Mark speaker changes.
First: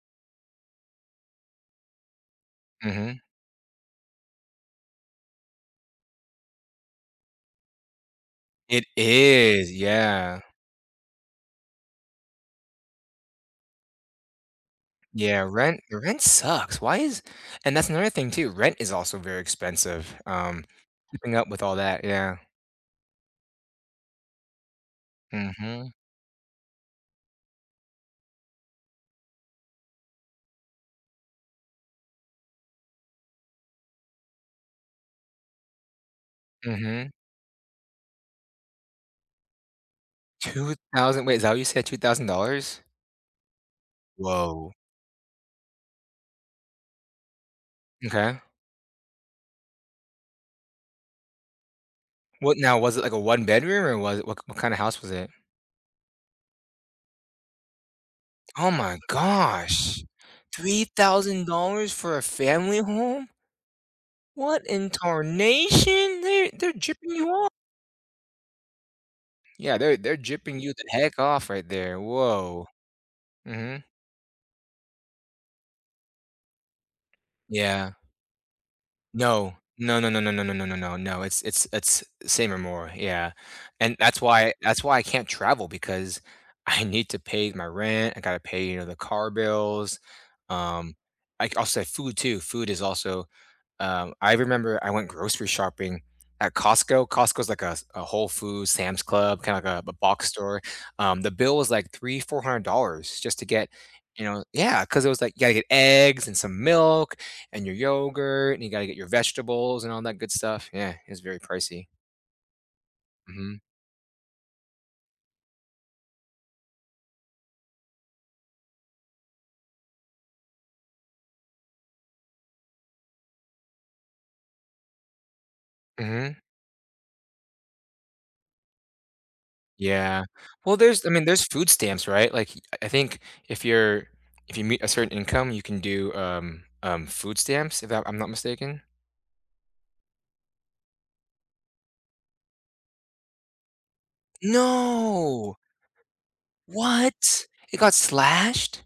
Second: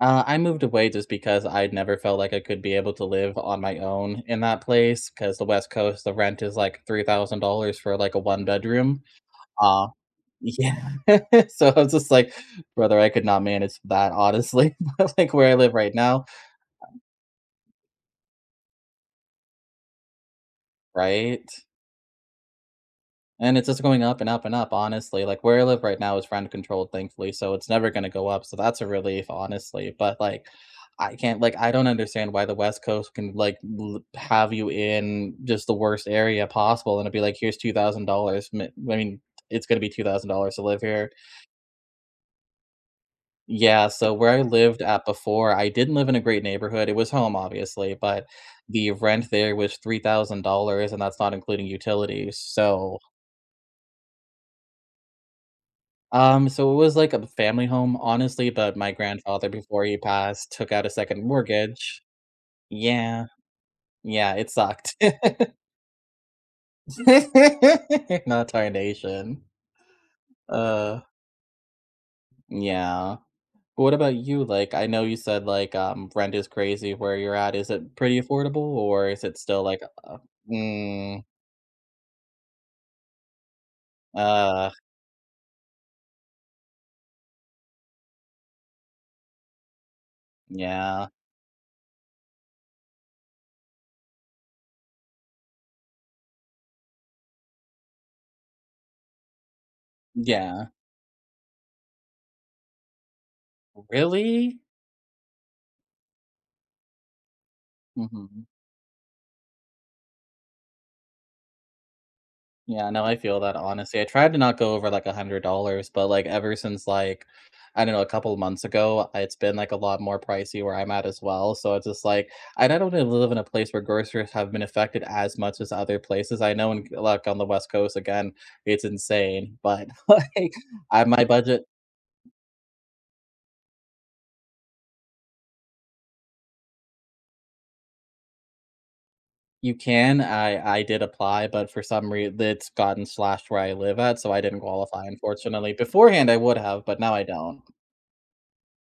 Speaker 1: Uh, I moved away just because I'd never felt like I could be able to
Speaker 2: Mhm.
Speaker 1: live on my own in that place 'cause the West Coast, the rent is like $3,000 for like a
Speaker 2: It
Speaker 1: one-bedroom.
Speaker 2: is.
Speaker 1: Uh,
Speaker 2: Yeah.
Speaker 1: yeah. So I was just like, "Brother, I could not manage that honestly." But like
Speaker 2: Yeah.
Speaker 1: where I live
Speaker 2: Rent
Speaker 1: right
Speaker 2: your rent
Speaker 1: now,
Speaker 2: sucks.
Speaker 1: uh
Speaker 2: Why is and that's another thing too. Rent is also very expensive, um, keeping
Speaker 1: Right?
Speaker 2: up with all that, yeah.
Speaker 1: And it's just going up and up and up honestly. Like where I live
Speaker 2: Mhm.
Speaker 1: right now is rent controlled thankfully, so it's never going to go up. So that's a relief honestly. But, like, I can't, like, I don't understand why the West Coast can like li have you in just the worst area possible and
Speaker 2: Mhm.
Speaker 1: it'd be like, here's $2,000. M I mean, it's gonna be $2,000 to
Speaker 2: two
Speaker 1: live here.
Speaker 2: thousand wait. Is that what you said? $2,000?
Speaker 1: Yeah, so where I
Speaker 2: Whoa.
Speaker 1: lived at before, I didn't live in a great neighborhood. It was home obviously, but
Speaker 2: Okay.
Speaker 1: the rent there was $3,000 and that's not including utilities,
Speaker 2: What now was
Speaker 1: so
Speaker 2: it like a one bedroom or was it what what kind of house was it?
Speaker 1: Um, so it was like a family home, honestly,
Speaker 2: Oh
Speaker 1: but my
Speaker 2: my
Speaker 1: grandfather before he
Speaker 2: gosh.
Speaker 1: passed took
Speaker 2: three
Speaker 1: out a 2nd
Speaker 2: thousand dollars
Speaker 1: mortgage.
Speaker 2: for a family
Speaker 1: Yeah.
Speaker 2: home?
Speaker 1: Yeah, it
Speaker 2: What in
Speaker 1: sucked.
Speaker 2: tarnation? They're they're gypping you off.
Speaker 1: Not tarnation.
Speaker 2: Yeah. They're they're gypping you the
Speaker 1: Uh
Speaker 2: heck off right there. Whoa.
Speaker 1: Yeah.
Speaker 2: Mhm.
Speaker 1: What about you? Like, I know you said, like, um, rent is crazy where you're at, is
Speaker 2: Yeah.
Speaker 1: it pretty affordable, or is it
Speaker 2: No.
Speaker 1: still, like,
Speaker 2: No. No.
Speaker 1: u uh
Speaker 2: No. No. No. No. No. No.
Speaker 1: mm.
Speaker 2: It's it's it's same or more. Yeah. And that's why
Speaker 1: Ugh.
Speaker 2: that's why I can't travel because I need to pay my rent. I gotta pay, you know, the car bills. Um,
Speaker 1: Yeah.
Speaker 2: I c I also have food too. Food is also, uh, I remember I went grocery shopping at Costco. Costco is like a a Whole Foods, Sam's Club, kinda like a a box store.
Speaker 1: Yeah.
Speaker 2: Um, the bill was like $300, $400 just to get, you know
Speaker 1: Really?
Speaker 2: Yeah. 'Cause it was like, you gotta get eggs and some milk and your
Speaker 1: Mhm.
Speaker 2: yogurt, and you gotta get your vegetables and all that good stuff. Yeah. It was very pricey.
Speaker 1: Yeah. No, I feel that
Speaker 2: Mhm.
Speaker 1: honestly. I tried to not go over, like, $100, but, like, ever since, like, I don't know, a couple months ago, it's been, like, a lot more pricey where I'm at as well. So it's just, like, and I don't live in a place where groceries have been affected as much as other
Speaker 2: Mhm.
Speaker 1: places. I know in g like, on the West Coast, again, it's insane. But,
Speaker 2: Yeah.
Speaker 1: like,
Speaker 2: Well,
Speaker 1: I
Speaker 2: there's
Speaker 1: have
Speaker 2: I
Speaker 1: my
Speaker 2: mean, there's
Speaker 1: budget.
Speaker 2: food stamps. Right? Like, I I think if you're if you meet a certain income, you can do, um, um, food stamps, if that I'm not mistaken.
Speaker 1: You can. I I did apply, but for some re that's gotten slashed where I live at, so I didn't qualify,
Speaker 2: No.
Speaker 1: unfortunately. Beforehand, I would have, but now I
Speaker 2: What?
Speaker 1: don't.
Speaker 2: It got slashed?